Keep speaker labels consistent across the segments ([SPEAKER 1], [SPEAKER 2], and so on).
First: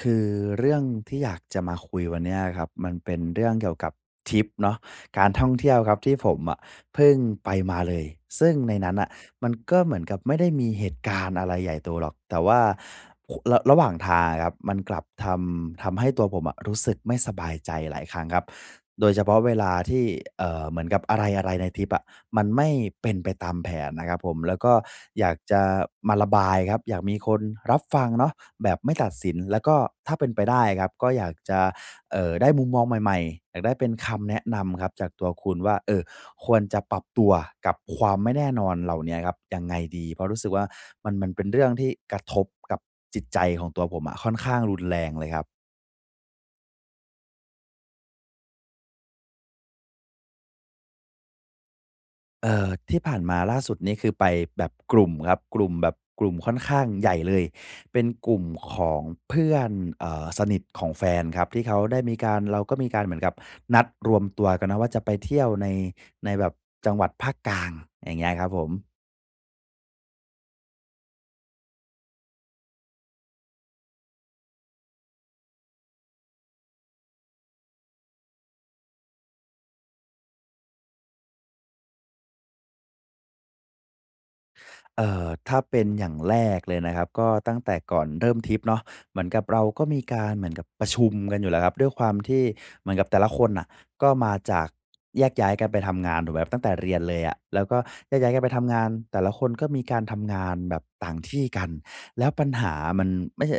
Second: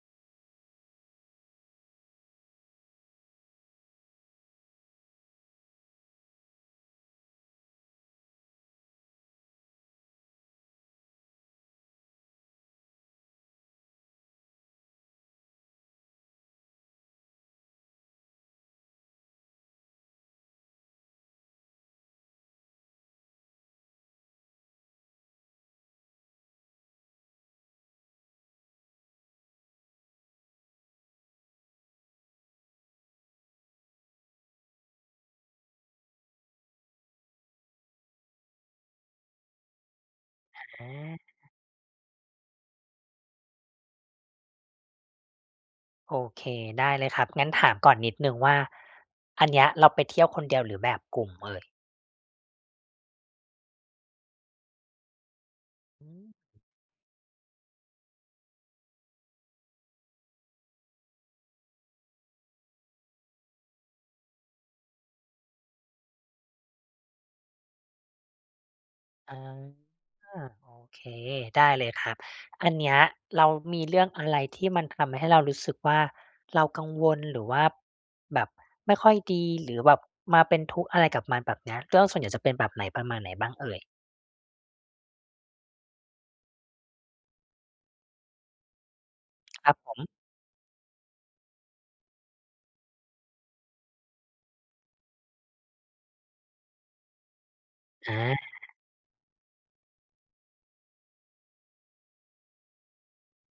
[SPEAKER 1] คือเรื่องที่อยากจะมาคุยวันนี้อะครับ มันเป็นเรื่องเกี่ยวกับทริปเนาะ การท่องเที่ยวครับที่ผมอะเพิ่งไปมาเลย ซึ่งในนั้นน่ะมันก็เหมือนกับไม่ได้มีเหตุการณ์อะไรใหญ่โตหรอก แต่ว่า ค ระหว่างทางอะครับ มันกลับทำ ทำให้ตัวผมอะรู้สึกไม่สบายใจหลายครั้งครับ โดยเฉพาะเวลาที่ เอ่อ เหมือนกับอะไร ๆ ในทริปอะมันไม่เป็นไปตามแผนนะครับผม แล้วก็อยากจะมาระบายครับ อยากมีคนรับฟังเนาะแบบไม่ตัดสิน แล้วก็ถ้าเป็นไปได้ครับก็อยากจะ เอ่อ ได้มุมมองใหม่ ๆ อยากได้เป็นคำแนะนำครับจากตัวคุณว่า เอ่อ ควรจะปรับตัวกับความไม่แน่นอนเหล่าเนี้ยครับยังไงดี? เพราะรู้สึกว่า
[SPEAKER 2] อ
[SPEAKER 1] มัน
[SPEAKER 2] า
[SPEAKER 1] มันเป็นเรื่องที่กระทบกับจิตใจของตัวผมอะค่อนข้างรุนแรงเลยครับ
[SPEAKER 2] โอเค ได้เลยครับ งั้นถามก่อนนิดหนึ่งว่า อันเนี้ยเราไปเที่ยวคนเดียวหรือแบบกลุ่มเอ่ย?
[SPEAKER 1] เอ่อ ที่ผ่านมาล่าสุดนี่คือไปแบบกลุ่มครับ กลุ่มแบบ
[SPEAKER 2] อื
[SPEAKER 1] กลุ่
[SPEAKER 2] ม
[SPEAKER 1] มค่อนข้างใหญ่เลย เป็นกลุ่มของเพื่อน เอ่อ สนิทของแฟนครับ ที่เขาได้มีการ เราก็มีการเหมือนกับนัดรวมตัวกันเนาะว่าจะไปเที่ยวใน ในแบบจังหวัดภาคกลาง อย่างเงี้ยครับผม
[SPEAKER 2] อา โอเค ได้เลยครับ อันเนี้ยเรามีเรื่องอะไรที่มันทำให้เรารู้สึกว่า เรากังวล หรือว่า แบบไม่ค่อยดี หรือแบบมาเป็นทุกข์อะไรกับมัน แบบเนี้ย ก็ ส่วนใหญ่จะเป็นแบบไหน ประมาณไหนบ้างเอ่ย?
[SPEAKER 1] เอ่อ ถ้าเป็นอย่างแรกเลยนะครับ ก็ตั้งแต่ก่อนเริ่มทริปเนาะ เหมือนกับเรา
[SPEAKER 2] ครับ
[SPEAKER 1] ก็
[SPEAKER 2] ผ
[SPEAKER 1] มี
[SPEAKER 2] ม
[SPEAKER 1] การ เหมือนกับประชุมกันอยู่แล้วครับ ด้วยความที่ เหมือนกับแต่ละคนน่ะ ก็มาจาก แยกย้ายกันไปทำงาน ถูกไหมครับ ตั้งแต่เรียนเลยอะ แล้วก็
[SPEAKER 2] อ
[SPEAKER 1] แย
[SPEAKER 2] า
[SPEAKER 1] กย้ายกันไปทำงาน แต่ละคนก็มีการทำงานแบบต่างที่กัน แล้วปัญหามัน ไม่ใช่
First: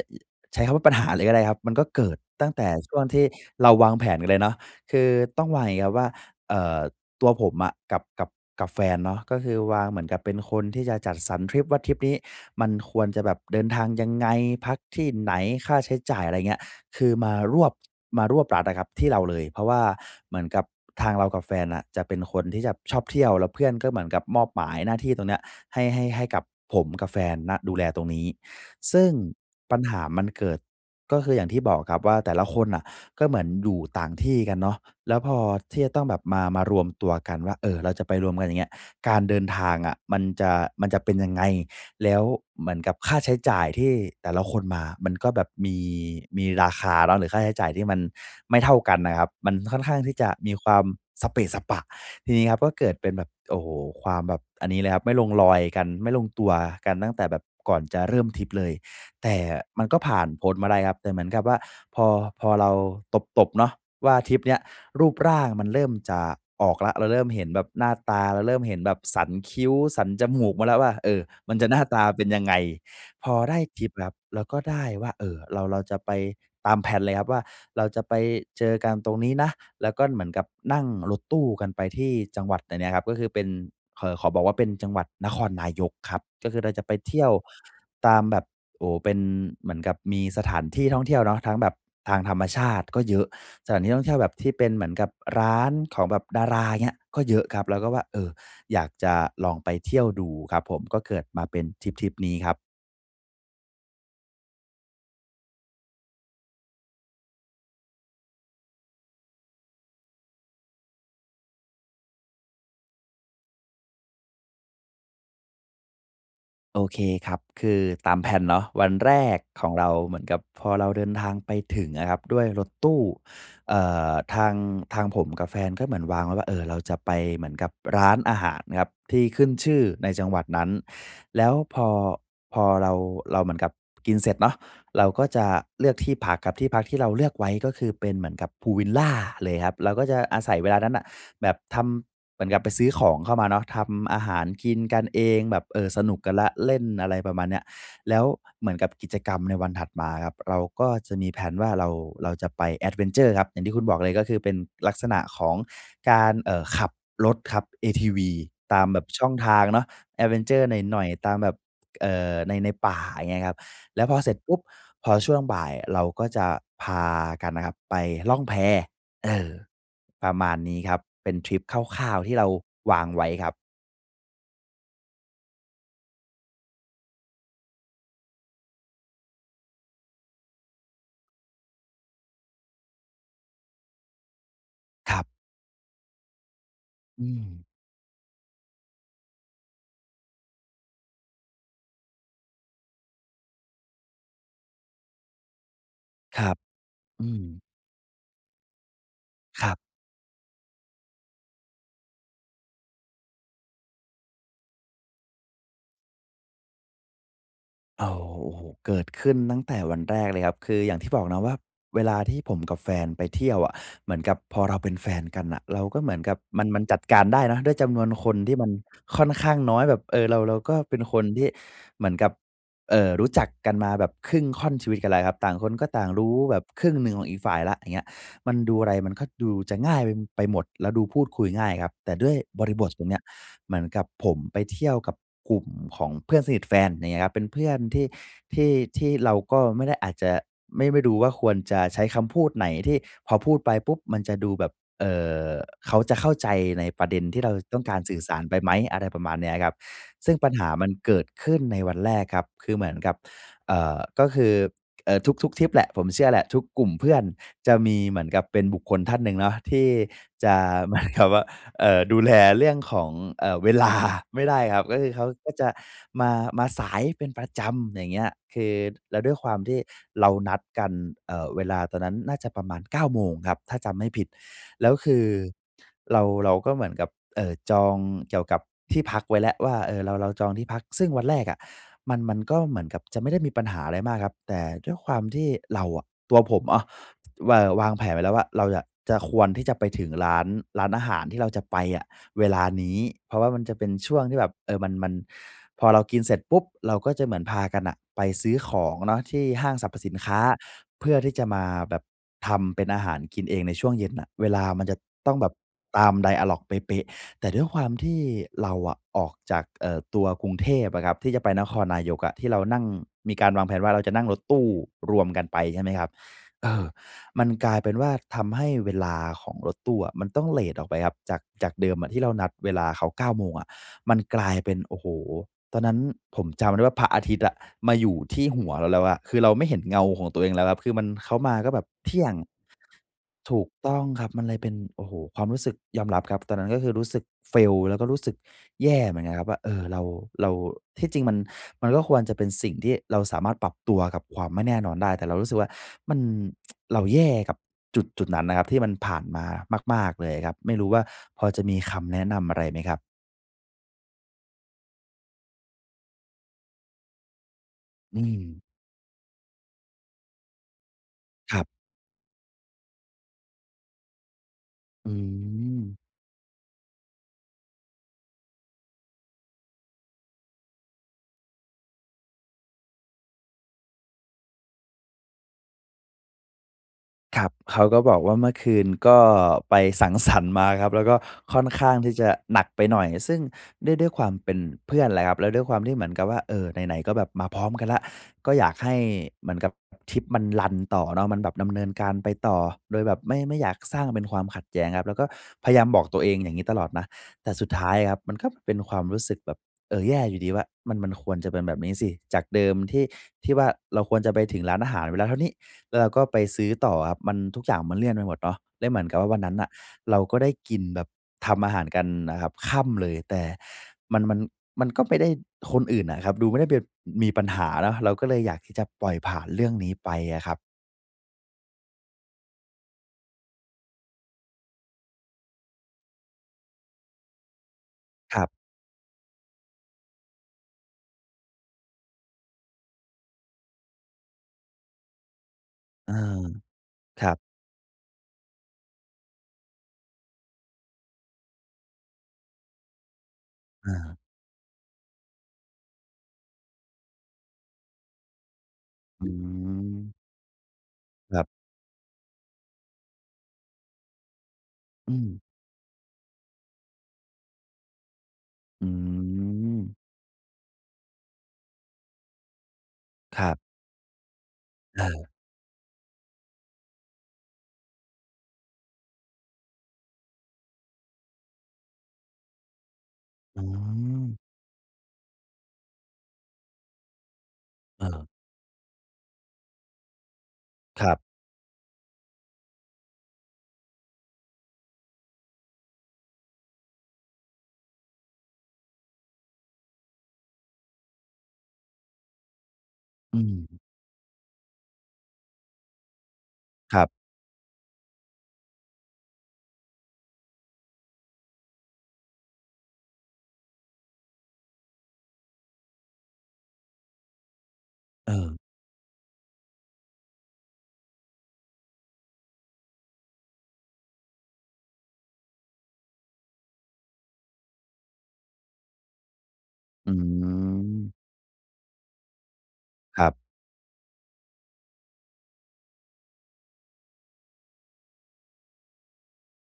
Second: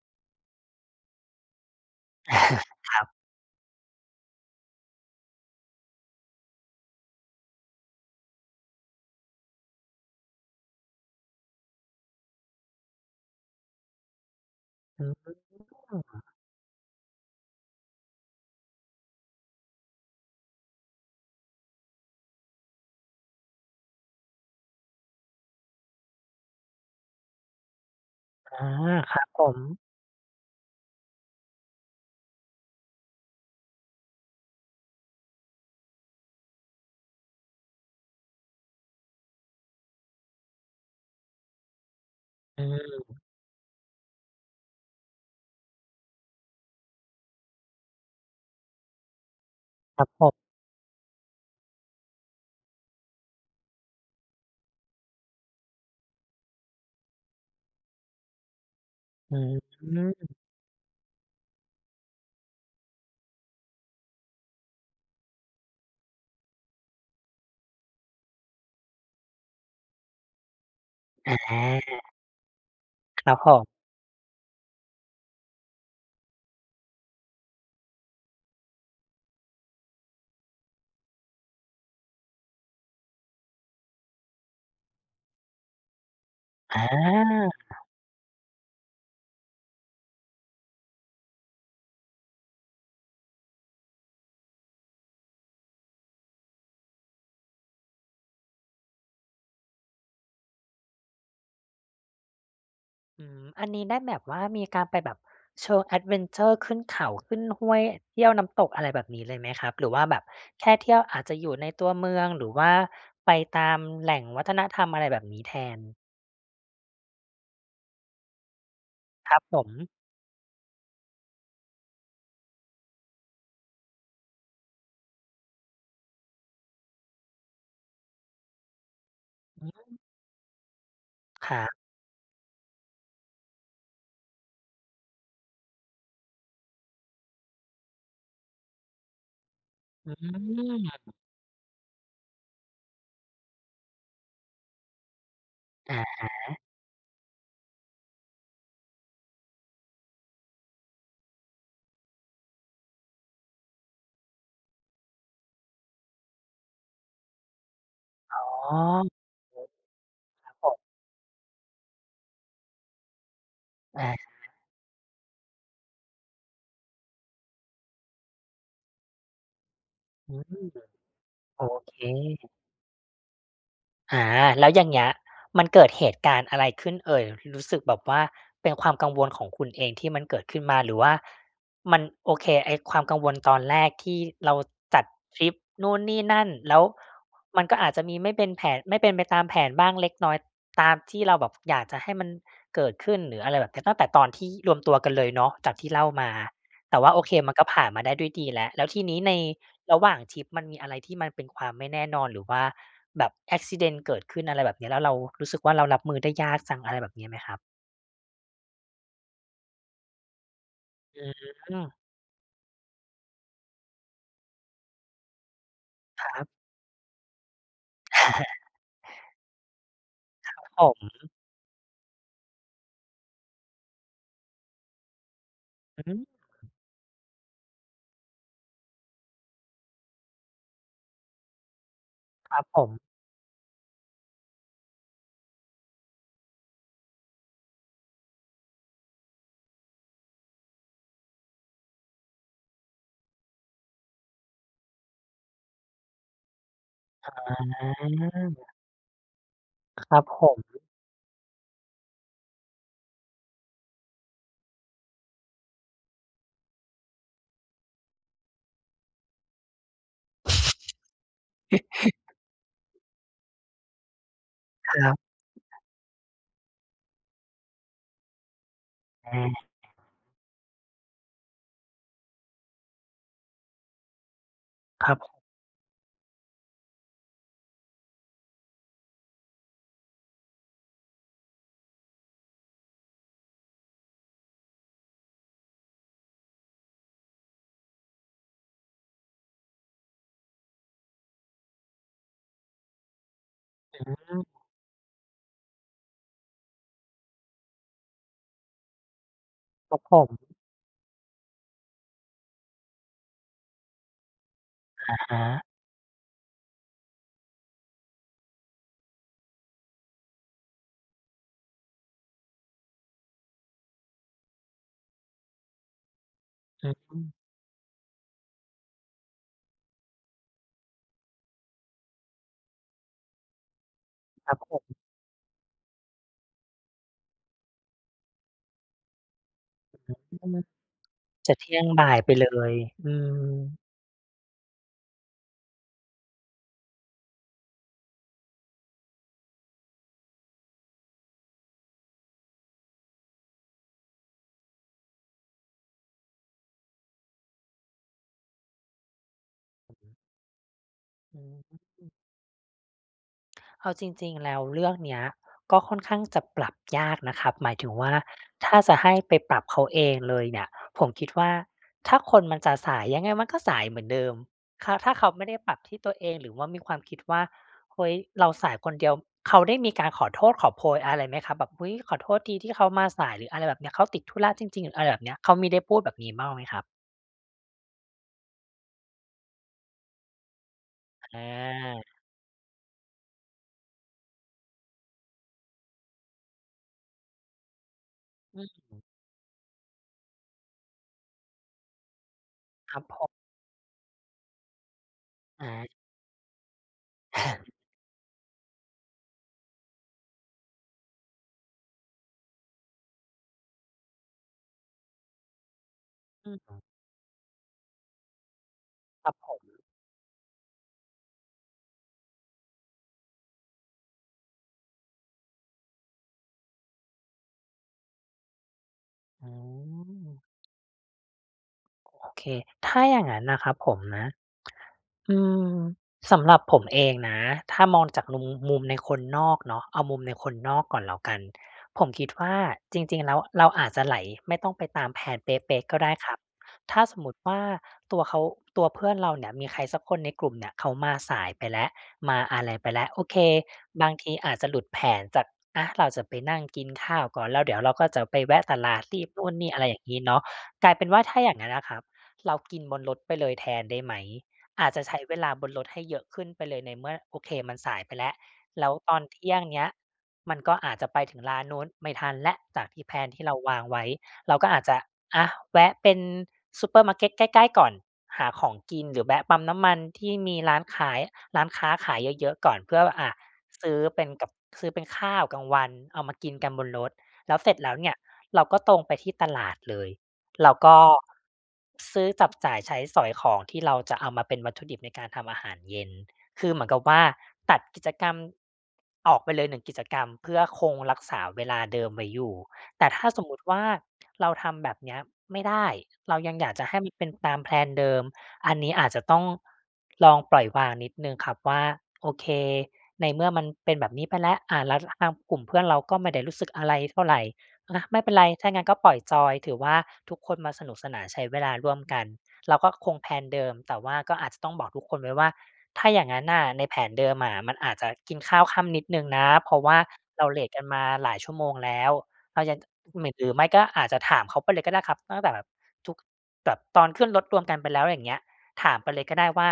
[SPEAKER 1] ใช้คำว่าปัญหาเลยก็ได้ครับ มันก็เกิดตั้งแต่ช
[SPEAKER 2] ค
[SPEAKER 1] ่
[SPEAKER 2] ร
[SPEAKER 1] ว
[SPEAKER 2] ั
[SPEAKER 1] ง
[SPEAKER 2] บ
[SPEAKER 1] ที่เราวางแผนกันเลยเนาะ คือต้องวางยังงี้ครับว่า เอ่อ ตัวผมอะกับ กับ กับแฟนเนาะ ก็คือวาง เหมือนกับเป็นคนที่จะจัดสรรทริปว่า ทริปนี้มันควรจะแบบเดินทางยังไง? พักท
[SPEAKER 2] อ
[SPEAKER 1] ี
[SPEAKER 2] ื้
[SPEAKER 1] ่
[SPEAKER 2] อฮ
[SPEAKER 1] ไหน? ค่าใช้
[SPEAKER 2] ื
[SPEAKER 1] จ่า
[SPEAKER 2] อ
[SPEAKER 1] ย อะไรอย่างเงี้ย คือมารวบ มารวบรัดอะครับ ที่เราเลย เพราะว่าเหมือนกับทางเรากับแฟนอะ จะเป็นคนที่จับชอบเที่ยว แล้วเพื่อนก็เหมือนกับมอบหมายหน้าที่ตรงเนี้ยให้ ให้ ให้กับผมกับแฟนนะ ดูแลตรงนี้
[SPEAKER 2] อา
[SPEAKER 1] ซึ่ง
[SPEAKER 2] ครับผ
[SPEAKER 1] ป
[SPEAKER 2] ม
[SPEAKER 1] ัญหามันเกิด ก็คืออย่างที่บอกครับว่า แต่ละคนน่ะ ก็เหมือนอยู่ต่างที่กันเนาะ แล้วพอที่จะต้องแบบมา มารวมตัวกันว่า เอ่อ เราจะไปรวมกัน อย่างเงี้ย การเดินทางอะมันจะ มันจะเป็นยังไง? แล้ว
[SPEAKER 2] อื
[SPEAKER 1] เหมือนกับค่
[SPEAKER 2] ม
[SPEAKER 1] าใช้จ่ายที่แต่ละคนมา มันก็แบบมี มีราคาเลาะ หรือค่าใช้จ่ายที่มันไม่เท่ากันน่ะครับ มันค่อนข้าง
[SPEAKER 2] ครั
[SPEAKER 1] ท
[SPEAKER 2] บ
[SPEAKER 1] ี่
[SPEAKER 2] ผ
[SPEAKER 1] จะ
[SPEAKER 2] บ
[SPEAKER 1] มีความสะเปะสะปะ ทีนี้ครับก็เกิดเป็นแบบ โอ้โฮ! ความแบบ อันนี้เลยครับ ไม่ลงรอยกัน ไม่ลงตัวกัน ตั้งแต่แบบก่อนจะเริ่มทริปเลย แต
[SPEAKER 2] อ
[SPEAKER 1] ่
[SPEAKER 2] ื้อฮ
[SPEAKER 1] มันก็
[SPEAKER 2] ื
[SPEAKER 1] ผ่าน
[SPEAKER 2] อ
[SPEAKER 1] พ้นมาได้ครับ แต่เหมือนกับว่า พอ พอเราตบ ๆ เนาะว่าทริปเนี้ย รูปร่างมันเริ่มจะออกแล้ว เราเริ่มเห็นแบบหน้าตา เราเริ่มเห็นแบบสันคิ้ว สันจมูกมาแล้วว่า เออ
[SPEAKER 2] อ
[SPEAKER 1] มันจะหน้าตา
[SPEAKER 2] า
[SPEAKER 1] เป็นยังไง พ
[SPEAKER 2] น
[SPEAKER 1] อ
[SPEAKER 2] ับโพ
[SPEAKER 1] ได้
[SPEAKER 2] ้
[SPEAKER 1] ทริปนะครับ เราก็ได้ว่า เอ่อ เรา เราจะไป ตาม แพลน เลยครับว่า เราจะไปเจอกันตรงนี้นะ แล้วก็เหมือนกับนั่งรถตู้กันไปที่จังหวัด แต่เนี้ยครับ ก็คือเป็น ข เอ่อ ขอบอกว่า เป็นจังหวัดนครนายกครับ ก็คือเราจะไปเที่ยว
[SPEAKER 2] อา
[SPEAKER 1] ตามแบบ โอ้โฮ! เป็น เหมือนกับมีสถานที่ท่องเที่ยวเนาะ ทั้งแบบทางธรรมชาติก็เยอะ สถานที่ท่องเที่ยวแบบที่เป็นเหมือนกับร้านของแบบดารา อย่างเงี้ย ก็เยอะครับ เราก็ว่า เออ อยากจะลองไปเที่ยวดูครับผม ก็เกิดมาเป็นทริปทริปนี้ครับ
[SPEAKER 2] อื้อหือ อันนี้ได้แบบว่า มีการไปแบบเชิง แอดเวนเชอร์ ขึ้นเขา ขึ้นห้วย เที่ยวน้ำตก อะไรแบบนี้เลยไหมครับ? หรือว่าแบบแค่เที่ยว อาจจะอยู่ในตัวเมือง หรือว่าไปตามแหล่งวัฒนธรรม อะไรแบบนี้แทน
[SPEAKER 1] โอเคครับ คือตามแพลนเนาะ วันแร
[SPEAKER 2] คร
[SPEAKER 1] ก
[SPEAKER 2] ับผ
[SPEAKER 1] ของเร
[SPEAKER 2] ม
[SPEAKER 1] าเหมือนกับพอเราเดินทางไปถึงอะครับด้วยรถตู้ เอ่อ ทาง ทางผมกับแฟนก็เหมือนวางไว้ว่า เอ่อ เราจะไปเหมือนกับร้านอาหารครับที่ขึ้น
[SPEAKER 2] อ
[SPEAKER 1] ช
[SPEAKER 2] ื
[SPEAKER 1] ื่อ
[SPEAKER 2] ม
[SPEAKER 1] ในจังหวัดนั้น แล้
[SPEAKER 2] ค
[SPEAKER 1] ว
[SPEAKER 2] รับ
[SPEAKER 1] พอ พอเรา เราเหมือนกับกินเสร็จเนาะ เราก็จะเลือกที่พักครับ ที่พักที่เราเลือกไว้ ก็คือเป็นเหมือนกับพูลวิลลาเลยครับ เราก็
[SPEAKER 2] อื
[SPEAKER 1] จะอาศัยเวลานั้นน่ะ
[SPEAKER 2] ม
[SPEAKER 1] แบบทำ เหมือนกับไปซื้อของเข้ามาเนาะ ทำอาหารกินกันเองแบบ เอ่อ
[SPEAKER 2] อะ
[SPEAKER 1] สน
[SPEAKER 2] ฮ
[SPEAKER 1] ุกกันแล้ว
[SPEAKER 2] ะ
[SPEAKER 1] เล่น อะไรประมาณเนี้ย แล้วเหมือนกับกิจกรรมในวันถัดมาครับ เราก็จะมีแพลนว่า เรา เราจะไป แอดเวนเชอร์ ครับ อย่างที่คุณบอกเลย ก็คือเป็นลักษณะของการ เอ่อ ขับรถครับ ATV
[SPEAKER 2] อ๋อ
[SPEAKER 1] ตามแบบช่องทางเนาะ แอดเวน
[SPEAKER 2] ค
[SPEAKER 1] เ
[SPEAKER 2] ร
[SPEAKER 1] ช
[SPEAKER 2] ับ
[SPEAKER 1] อร
[SPEAKER 2] ผ
[SPEAKER 1] ์ ห
[SPEAKER 2] ม
[SPEAKER 1] น่อย ๆ ตามแบบ เอ่อ ใน ในป่า อย่างเงี้ยครับ
[SPEAKER 2] อ
[SPEAKER 1] แล
[SPEAKER 2] ะ
[SPEAKER 1] ้ว
[SPEAKER 2] ฮ
[SPEAKER 1] พ
[SPEAKER 2] ะ
[SPEAKER 1] อเสร็จปุ๊บ พอช่วงบ่ายเราก็จะพากันนะครับไปล่องแพ เออ ป
[SPEAKER 2] อ
[SPEAKER 1] ร
[SPEAKER 2] ื
[SPEAKER 1] ะมา
[SPEAKER 2] ม
[SPEAKER 1] ณนี้ครับ เป็นทริ
[SPEAKER 2] โ
[SPEAKER 1] ป
[SPEAKER 2] อ
[SPEAKER 1] ค
[SPEAKER 2] เค
[SPEAKER 1] ร่าว ๆ ที่เราวางไว้ครับ
[SPEAKER 2] อา แล้วอย่างเงี้ย มันเกิดเหตุการณ์อะไรขึ้นเอ่ย? รู้สึกแบบว่า เป็นความกังวลของคุณเองที่มันเกิดขึ้นมา หรือว่ามัน โอเค ไอ้ความกังวลตอนแรกที่เราจัด
[SPEAKER 1] ครับ
[SPEAKER 2] ทริปนู่นนี่นั่น แล้ว
[SPEAKER 1] อื
[SPEAKER 2] มั
[SPEAKER 1] ม
[SPEAKER 2] นก็อาจจะมีไม่เป็นแผน ไม่เป็นไปตามแผนบ้างเล็กน้อย ตามที่เราแบบอยากจะให้มันเกิดขึ้น หรืออะไรแบบนี้ ตั้งแต่ตอนที่รวมตัวกันเลยเนาะ จากที่เล่ามา
[SPEAKER 1] ครับ
[SPEAKER 2] แต่ว่าโอ
[SPEAKER 1] อื
[SPEAKER 2] เคมัน
[SPEAKER 1] ม
[SPEAKER 2] ก็ผ่านมาได้ด้วยดีแล้ว แล้วทีนี้ใน
[SPEAKER 1] ครับ
[SPEAKER 2] ระหว่างทริป มันมีอะไรที่มันเป็นความไม่แน่นอน หรือว่าแบบ Accident เกิดขึ้น อะไรแบบนี้ แล้วเรารู้สึกว่า เรารับมือได้ยากจัง อะไรแบบนี้ไหมครับ?
[SPEAKER 1] โอ้ โอ้โฮ ๆ เกิดขึ้นตั้งแต่วันแรกเลยครับ คืออย่างที่บ
[SPEAKER 2] อ
[SPEAKER 1] อกเนาะว่า
[SPEAKER 2] ืม
[SPEAKER 1] เวลาที่ผมกับแฟนไปเที่ยวอะ เหมือนกับพอเราเป็นแฟนกันน่ะ เราก็เหมือน
[SPEAKER 2] คร
[SPEAKER 1] กับ
[SPEAKER 2] ับ
[SPEAKER 1] มัน มันจัดการได้เนาะ ด้วยจำนวนคนที่มันค่อนข้างน้อยแบบ เออ เรา
[SPEAKER 2] ค
[SPEAKER 1] เ
[SPEAKER 2] ร
[SPEAKER 1] ร
[SPEAKER 2] ั
[SPEAKER 1] า
[SPEAKER 2] บ
[SPEAKER 1] ก็
[SPEAKER 2] ผ
[SPEAKER 1] เป็นคน
[SPEAKER 2] ม
[SPEAKER 1] ที่เหมือนกับ เอ่อ รู้จักกันมาแบบครึ่งค่อนชีวิตกันแล้วครับ ต่างคนก็ต
[SPEAKER 2] อ
[SPEAKER 1] ่าง
[SPEAKER 2] ืม
[SPEAKER 1] รู้แบบครึ่งหนึ่งของอีกฝ่ายแล้ว อย่างเงี้ย มันดู อะไรมันก็ดูจะง่ายไปหมด แล้วดูพูดคุยง่ายครับ แต่ด้วย
[SPEAKER 2] ครั
[SPEAKER 1] บ
[SPEAKER 2] บ
[SPEAKER 1] ริ
[SPEAKER 2] ผ
[SPEAKER 1] บท
[SPEAKER 2] ม
[SPEAKER 1] ตรงเนี้ย เหมือนกับผมไปเที่ยวกับกลุ่มของเพื่อนสนิทแฟน อย่างเงี้ยครับ เป็นเพื่อนที่ ที่ ที่เราก็ไม่ได้อาจจะไม่ ไม่รู้ว่า ควรจะใช้คำพูดไหน ที่พอพูดไปปุ๊บมันจะดูแบบ เอ่อ เขาจะเข้าใจในประเด็น
[SPEAKER 2] อ
[SPEAKER 1] ที่เราต้องการสื่อสารไปไ
[SPEAKER 2] า
[SPEAKER 1] หม อะไรประมาณเนี้ยอะครับ
[SPEAKER 2] ครับ
[SPEAKER 1] ซึ่ง
[SPEAKER 2] ผ
[SPEAKER 1] ปัญหา
[SPEAKER 2] ม
[SPEAKER 1] มันเกิดขึ้นในวันแรกครับ คือเหมือนกับ เอ่อ ก็คือ เอ่อ ทุก ๆ ทริปแหละ ผมเชื่อแหละ ทุกกลุ่มเพื่อนจะมีเหมือนกับเป็นบุคคลท่านหนึ่งเนาะ ที่จะ เหมือนกับว่า เอ่อ ดูแลเรื่องของ เอ่อ เวลา ไม่ได้ครับ
[SPEAKER 2] ค
[SPEAKER 1] ก็ค
[SPEAKER 2] ร
[SPEAKER 1] ื
[SPEAKER 2] ั
[SPEAKER 1] อเขา
[SPEAKER 2] บ
[SPEAKER 1] ก็จะมา มาสายเป็นประจำ อย่างเงี้ย คือแล้ว
[SPEAKER 2] อื
[SPEAKER 1] ด้วยคว
[SPEAKER 2] ม
[SPEAKER 1] ามที่เรานัดกัน เอ่อ เวลาตอนนั้นน่าจะประมาณ 9 โมงครับ ถ้าจำไม่ผิด แล้ว
[SPEAKER 2] ค
[SPEAKER 1] ค
[SPEAKER 2] รั
[SPEAKER 1] ือ
[SPEAKER 2] บ
[SPEAKER 1] เรา เราก็เหมือนกับ เอ่อ จองเกี่ยวกับที่พักไว้แล้วว่า เออ เรา เราจองที่พัก ซึ่งวันแรกอะ มัน มันก็เหมือนกับจะไม่ได้มีปัญหาอะไรมากครับ แต่ด้วยความที่เราอะ ตัวผมอะ ว เอ่อ วางแผนไว้แล้วว่า เราจะ จะ ควรที่จะไปถึงร้าน ร้านอาหารที่เราจะไปอะเวลานี้ เพราะว่ามันจะเป็น
[SPEAKER 2] อ
[SPEAKER 1] ช่วงที่
[SPEAKER 2] ื
[SPEAKER 1] แ
[SPEAKER 2] ม
[SPEAKER 1] บบ เออ มัน มัน พอเรากินเสร็จปุ๊บเราก็จะเหมือนพากันน่ะ ไปซื้อของเนาะที่ห้างสร
[SPEAKER 2] คร
[SPEAKER 1] รพ
[SPEAKER 2] ับ
[SPEAKER 1] ส
[SPEAKER 2] ผ
[SPEAKER 1] ินค้า
[SPEAKER 2] ม
[SPEAKER 1] เพื่อที่จะมาแบบทำเป็นอาหารกินเองในช่วงเย็นน่ะ เวลามันจะ
[SPEAKER 2] อะ
[SPEAKER 1] ต้
[SPEAKER 2] ฮ
[SPEAKER 1] องแบบ
[SPEAKER 2] ะ
[SPEAKER 1] ตาม ไดอะลอก เป๊ะ ๆ แต่ด้วยความที่เราอะออกจาก เอ่อ ตัวกรุงเทพอะครับ ที่จะไปนครนายกอะ ที่เรานั่งมีการวางแผนว่าเราจะนั่งรถตู้รวมกันไป ใช่ไหมครับ เออ
[SPEAKER 2] อืม
[SPEAKER 1] มันกลายเป็นว่า ทำให้เวลาของรถตู้อะมันต้องเลตออกไปครับ จาก จากเดิมอะที่เรานัดเวลาเขา 9 โมงอะ มันกล
[SPEAKER 2] ค
[SPEAKER 1] า
[SPEAKER 2] ร
[SPEAKER 1] ย
[SPEAKER 2] ับ
[SPEAKER 1] เป
[SPEAKER 2] ผ
[SPEAKER 1] ็น โอ
[SPEAKER 2] ม
[SPEAKER 1] ้โฮ ตอนนั้นผมจำได้ว่า พระอาทิตย์อะมาอยู่ที่หัวเราแล้วอะ คือเราไม่เห็นเงาของตัวเองแล้วครับ คือมัน เขา
[SPEAKER 2] จ
[SPEAKER 1] ม
[SPEAKER 2] ะ
[SPEAKER 1] า
[SPEAKER 2] เท
[SPEAKER 1] ก็
[SPEAKER 2] ี่
[SPEAKER 1] แบ
[SPEAKER 2] ยง
[SPEAKER 1] บ
[SPEAKER 2] บ่
[SPEAKER 1] เท
[SPEAKER 2] าย
[SPEAKER 1] ี่
[SPEAKER 2] ไป
[SPEAKER 1] ยง
[SPEAKER 2] เลย อื
[SPEAKER 1] ถูก
[SPEAKER 2] ม
[SPEAKER 1] ต้องครับ มันเลยเป็น โอ้โฮ ความรู้สึก ยอมรับครับตอนนั้น ก็คือรู้สึก fail แล้วก็รู้สึกแย่เหมือนกันครับว่า เอ่อ เรา เรา ที่จริงมัน มันก็ควรจะเป็นสิ่งที่เราสามารถปรับตัวกับความไม่แน่นอนได้ แต่เรารู้สึกว่ามัน เราแย่กับจุด ๆ นั้นนะครับ ที่มันผ่านมามาก ๆ เลยครับ ไม่รู้ว่า
[SPEAKER 2] อื
[SPEAKER 1] พอ
[SPEAKER 2] ม
[SPEAKER 1] จะม
[SPEAKER 2] อ
[SPEAKER 1] ีค
[SPEAKER 2] ือ ๆ
[SPEAKER 1] ำแนะนำอะไรไหมครับ?
[SPEAKER 2] เอาจริง ๆ แล้วเรื่องเนี้ย ก็ค่อนข้างจะปรับยากนะครับ หมายถึงว่า
[SPEAKER 1] อืม
[SPEAKER 2] ถ้าจะให้ไปปรับเขาเองเลยเนี่ย ผมคิดว่า
[SPEAKER 1] ครับ
[SPEAKER 2] ถ้าคนมันจะสายยังไงมันก็สายเหมือนเดิม เขา ถ
[SPEAKER 1] อื
[SPEAKER 2] ้าเขาไม่ได้ปรับที
[SPEAKER 1] ม
[SPEAKER 2] ่ตัวเอง หรือว่ามีความคิดว่า เฮ้ย เราสายคนเดียว เขาได้มีการขอโทษขอโพยอะไรไหมครับ? แบบ อุ๊ย ขอโทษทีที่เขามาสาย หรืออะไรแบบนี้ เขาติดธุระจริง ๆ อะไรแบบนี้ เขามีได้พูดแบบนี้บ้างไหมครับ?
[SPEAKER 1] ครับ เขาก็บอกว่าเมื่อคืนก็ไปสัง สรรค์ มาครับ แล้วก็
[SPEAKER 2] อ
[SPEAKER 1] ค่อนข้าง
[SPEAKER 2] า
[SPEAKER 1] ที่จะหนักไปหน่อย ซึ่งด้วย ด้วยความเป็นเพื่อนแหละครับ แล้วด้วยความที่เหมือนกับว่า เออ ไหน ๆ ก็แบบมาพร้อมกันแล้ว ก็
[SPEAKER 2] อื
[SPEAKER 1] อยากให้
[SPEAKER 2] ม
[SPEAKER 1] เหมือนกับทริปมันรันต่อเนาะ มันแบบดำเนินการไปต่อ
[SPEAKER 2] ค
[SPEAKER 1] โด
[SPEAKER 2] รับ
[SPEAKER 1] ยแบ
[SPEAKER 2] ผ
[SPEAKER 1] บ
[SPEAKER 2] ม
[SPEAKER 1] ไม่ ไม่อยากสร้างเป็นความขัดแย้งครับ แล้วก็พ
[SPEAKER 2] อ
[SPEAKER 1] ยายา
[SPEAKER 2] า
[SPEAKER 1] มบอกตัวเองอย่างงี้ตลอดนะ แต่สุดท้ายครับมันก็เป็นความรู้สึกแบบ เออ แย่อยู่ดีว่ามัน มันควรจะเป็นแบบนี้สิ จากเดิมที่ ที่ว่าเราควรจะไปถึงร้านอาหารเวลาเท่านี้ แล้วเราก็ไป
[SPEAKER 2] อ
[SPEAKER 1] ซื้อ
[SPEAKER 2] ืม
[SPEAKER 1] ต่ออะครับ มัน ทุกอย่างมันเลื่อนไปหมดเนาะ ได้เหมือนกับว่
[SPEAKER 2] ค
[SPEAKER 1] า
[SPEAKER 2] ร
[SPEAKER 1] ว
[SPEAKER 2] ับ
[SPEAKER 1] ันนั
[SPEAKER 2] ผ
[SPEAKER 1] ้น
[SPEAKER 2] ม
[SPEAKER 1] น่ะเราก็ได้กินแบบทำอาหารกันน่ะครับค่ำเลย แต่มัน มัน มันก็ไม่ได้ คนอื่นอะครับ ดูไม่ได้เป็น มีปัญหาเนาะ เราก็เลยอยากที่จะปล่อยผ่า
[SPEAKER 2] อ
[SPEAKER 1] นเรื่องนี้ไป
[SPEAKER 2] ือ
[SPEAKER 1] อะครับ
[SPEAKER 2] โอเค ถ้าอย่างงั้นนะครับผมนะ อืม สำหรับผมเองนะ ถ้ามองจาก
[SPEAKER 1] ค
[SPEAKER 2] มุ
[SPEAKER 1] รั
[SPEAKER 2] ม
[SPEAKER 1] บ
[SPEAKER 2] มุมในคนนอกเนาะ เอามุมในคนนอกก่อนแล้วกัน ผมคิดว่าจริง ๆ แล้วเราอาจจะไหลไม่ต้องไปตาม แพลน เป๊ะ ๆ ก็ไ
[SPEAKER 1] เ
[SPEAKER 2] ด
[SPEAKER 1] อ
[SPEAKER 2] ้
[SPEAKER 1] อ
[SPEAKER 2] ครับ ถ้าส
[SPEAKER 1] ค
[SPEAKER 2] ม
[SPEAKER 1] ร
[SPEAKER 2] มุ
[SPEAKER 1] ั
[SPEAKER 2] ต
[SPEAKER 1] บ
[SPEAKER 2] ิว่า ตัวเขา ตัวเพื่อนเราเนี่ยมีใครสักคนในกลุ่มเนี่ยเขามาสายไปแล้ว มาอะไรไปแล้ว โอเค
[SPEAKER 1] อ
[SPEAKER 2] บาง
[SPEAKER 1] า
[SPEAKER 2] ทีอาจจะหลุดแผนจาก อะ เราจะไปนั่งกินข้าวก่อน แล้วเดี๋ยวเราก็จะไปแวะตลาด รี
[SPEAKER 1] อื
[SPEAKER 2] บนู่นนี่ อะไรอย่าง
[SPEAKER 1] ม
[SPEAKER 2] นี้เนาะ กลายเป็นว่า ถ
[SPEAKER 1] ค
[SPEAKER 2] ้
[SPEAKER 1] ร
[SPEAKER 2] า
[SPEAKER 1] ับ
[SPEAKER 2] อย่างนั้นนะครับ เรากินบนรถไปเลยแทนได้ไหม? อาจจะ
[SPEAKER 1] อ
[SPEAKER 2] ใ
[SPEAKER 1] ื
[SPEAKER 2] ช้เว
[SPEAKER 1] ม
[SPEAKER 2] ลาบนรถให้เยอะขึ้นไปเลยในเมื่อ โอเคมันสายไปแล้ว
[SPEAKER 1] อ
[SPEAKER 2] แล
[SPEAKER 1] ื
[SPEAKER 2] ้วตอนเที่ยงเนี้ย
[SPEAKER 1] ม
[SPEAKER 2] มันก็อาจจะไปถึงร้านนู้นไม่ทันแล้ว จากที่ แพลน
[SPEAKER 1] ค
[SPEAKER 2] ที่
[SPEAKER 1] ร
[SPEAKER 2] เ
[SPEAKER 1] ั
[SPEAKER 2] ร
[SPEAKER 1] บ
[SPEAKER 2] าวางไว้ เราก็อาจจะ
[SPEAKER 1] เออ
[SPEAKER 2] อะ แวะเป็นซูเปอร์มาร์เก็ตใกล้ ๆ ก่อน หาของกินหรือแวะปั๊มน้ำมันที่มีร้านขาย ร้านค้าขายเยอะ ๆ ก่อนเพื่อ อ่า
[SPEAKER 1] อื
[SPEAKER 2] ซื้อเป็น
[SPEAKER 1] ม
[SPEAKER 2] กับ ซื้อเป็นข้าวกลางวันเอามากินกันบนรถ แล้วเสร็จแล้ว
[SPEAKER 1] เ
[SPEAKER 2] เนี่ย
[SPEAKER 1] ออ
[SPEAKER 2] เราก็ตรงไปที่ตลาดเลย เราก็
[SPEAKER 1] ครับ
[SPEAKER 2] ซื้อ จับจ่ายใช้สอยของที่เราจะเอามาเป็นวัตถุดิบในการทำอาหารเย็น คือเหมือนกับว่า ตัดกิจกรรมออกไปเลยหนึ่งกิจกรรมเพื่อคงรักษาเวลาเดิมไว้อยู่ แต่ถ้า
[SPEAKER 1] อ
[SPEAKER 2] สมมุติว
[SPEAKER 1] ืม
[SPEAKER 2] ่า เราทำแบบเนี้ยไม่ได้ เรายังอยากจะให
[SPEAKER 1] ค
[SPEAKER 2] ้
[SPEAKER 1] รั
[SPEAKER 2] ม
[SPEAKER 1] บ
[SPEAKER 2] ันเป็นตาม แพลน เดิม อันนี้อาจจะต้อง ลองปล่อยวางนิดหนึ่งครับว่า โอเค ในเมื่อมันเป็นแบบนี้ไปแล้ว อ่า แล้วทางกลุ่มเพื่อนเราก็ไม่ได้รู้สึกอะไรเท่าไร อะ ไม่เป
[SPEAKER 1] เ
[SPEAKER 2] ็นไร
[SPEAKER 1] ออ
[SPEAKER 2] ถ้างั้นก็ปล่อยจอย ถือว่าทุกคนมาสนุกสนานใช้เวลาร่วมกัน เราก็คง แพลน เดิม แต่ว่าก็อาจจะต้องบอกทุกคนไว้ว่า ถ้าอย่างงั้นน่ะในแผนเดิมอะ มันอาจจะกินข้าวค่ำนิดหนึ่งนะ เพราะว่า
[SPEAKER 1] อื
[SPEAKER 2] เราเลทกันมา
[SPEAKER 1] ม
[SPEAKER 2] หลายชั่วโมงแล้ว เรายัง
[SPEAKER 1] ครับ
[SPEAKER 2] หรือไม่ก็อาจจะถามเขาไปเลยก็ได้ครับ ตั้งแต่แบบ ทุก แบบตอนขึ้นรถรวมกันไปแล้วอย่างเงี้ย ถามไปเลยก็ได้ว่า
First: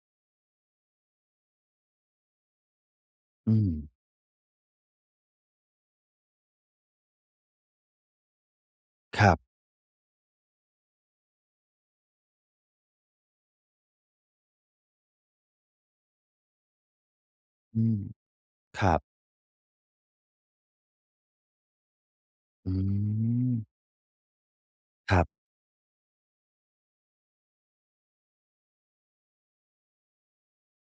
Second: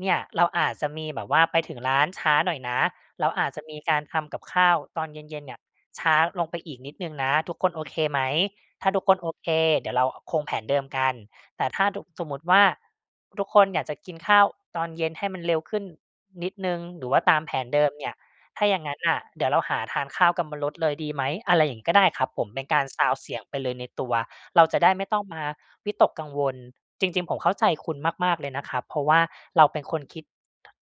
[SPEAKER 2] เนี่ยเราอาจจะมีแบบว่าไปถึงร้านช้าหน่อยนะ เราอา
[SPEAKER 1] อ
[SPEAKER 2] จ
[SPEAKER 1] ื
[SPEAKER 2] จะมี
[SPEAKER 1] ม
[SPEAKER 2] การทำกับข้าวตอนเย็น ๆ เนี่ยช้าลงไปอีกนิดหนึ่งนะ ทุกคนโอเคไหม ถ้าทุกคน
[SPEAKER 1] คร
[SPEAKER 2] โอ
[SPEAKER 1] ับ
[SPEAKER 2] เค เดี๋ยวเราคงแผนเดิมกัน แต่ถ้าทุก สมมุติว่า ทุกคนอยากจะกินข้าวตอนเย็นให้มันเร็วขึ้นนิดหนึ่ง หรือว่าตามแผน
[SPEAKER 1] อื
[SPEAKER 2] เดิม
[SPEAKER 1] ม
[SPEAKER 2] เนี่ย ถ้าอ
[SPEAKER 1] ค
[SPEAKER 2] ย่าง
[SPEAKER 1] ร
[SPEAKER 2] ง
[SPEAKER 1] ั
[SPEAKER 2] ั้
[SPEAKER 1] บ
[SPEAKER 2] นน่ะ เดี๋ยวเราหาทานข้าวกันบนรถเลยดีไหม? อะไรอย่างนี้ก็ได้ครับผม เป็น
[SPEAKER 1] อ
[SPEAKER 2] การซาวนด์เสียงไปเ
[SPEAKER 1] ืม
[SPEAKER 2] ลยในตัว เราจะได้ไม่
[SPEAKER 1] ค
[SPEAKER 2] ต
[SPEAKER 1] ร
[SPEAKER 2] ้อ
[SPEAKER 1] ั
[SPEAKER 2] ง
[SPEAKER 1] บ
[SPEAKER 2] มาวิตกกังวล จริง ๆ ผมเข้าใจคุณมาก ๆ เลยนะครับ เพราะว่าเราเป็นคนคิด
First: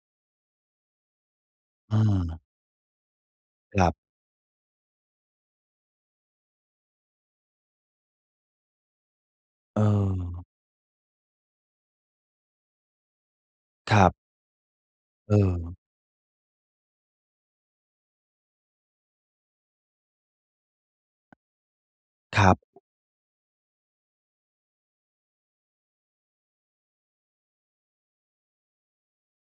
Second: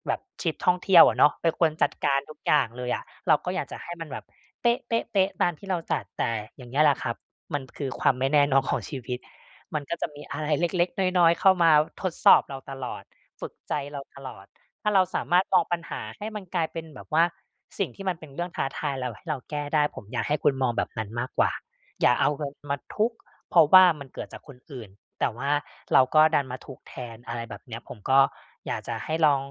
[SPEAKER 2] แบบทริปท่องเที่ยวอะเนาะ เป็นคนจั
[SPEAKER 1] เ
[SPEAKER 2] ดการทุก
[SPEAKER 1] ออ
[SPEAKER 2] อย่างเลยอะ เราก็อยากจะ
[SPEAKER 1] ค
[SPEAKER 2] ใ
[SPEAKER 1] ร
[SPEAKER 2] ห
[SPEAKER 1] ับ
[SPEAKER 2] ้มันแบบเป๊ะ ๆ ๆ ตามที่เราจัด แต่อย่างเงี้ยแหละครับ มันคือความไม่แน่ นอน ของชีวิต
[SPEAKER 1] เ
[SPEAKER 2] มันก็จะมี อ
[SPEAKER 1] ออ
[SPEAKER 2] ะไรเล็ก ๆ น้อย ๆ เข้ามาทดสอบเราตลอด ฝึกใจ
[SPEAKER 1] ค
[SPEAKER 2] เร
[SPEAKER 1] ร
[SPEAKER 2] า
[SPEAKER 1] ับ
[SPEAKER 2] ตลอด ถ้าเราสา
[SPEAKER 1] เ
[SPEAKER 2] มารถมอง
[SPEAKER 1] ออ
[SPEAKER 2] ปัญหาให้มันกลายเป็นแบบว่า สิ่งที่มันเป็นเรื่องท้าทาย แล้วให้เราแก้ได้ ผมอยากให้คุณมองแบบนั้นมากกว่า อย่าเอา
[SPEAKER 1] ค
[SPEAKER 2] ม
[SPEAKER 1] ร
[SPEAKER 2] ั
[SPEAKER 1] ั
[SPEAKER 2] น
[SPEAKER 1] บ
[SPEAKER 2] มาทุกข์ เพราะว่ามันเกิดจากคนอื่น แต่ว่าเราก็ดันมาทุกข์แทน อะไรแบบเนี้ย ผมก็อยากจะให้ลอง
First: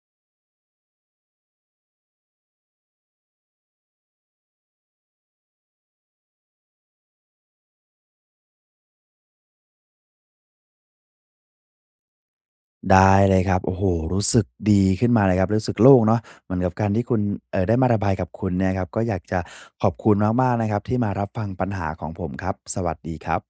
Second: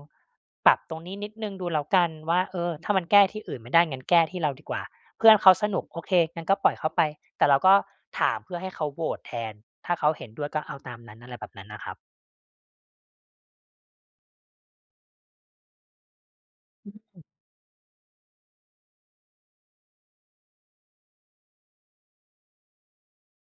[SPEAKER 2] ปรับตรงนี้นิดหนึ่งดูแล้วกันว่า เออ ถ้ามันแก้ที่อื่นไม่ได้ งั้นแก้ที่เราดีกว่า เพื่อนเขาสนุกโอเค งั้นก็ปล่อยเขาไป แต่เราก็ถามเพื่อให้เขาโหวตแทน ถ้าเขาเห็นด้วยก็เอาตามนั้น อะไรแบบนั้นนะครับ
[SPEAKER 1] ได้เลยครับ โอ้โฮ! รู้สึกดีขึ้นมาเลยครับ รู้สึกโล่งเนาะ เหมือนกับการที่คุณ เอ่อ ได้มาระบายกับคุณเนี่ยนะครับ ก็อยากจะขอบคุณมาก ๆ นะครับที่มารับฟังปัญหาของผมครับ สวัสดีครับ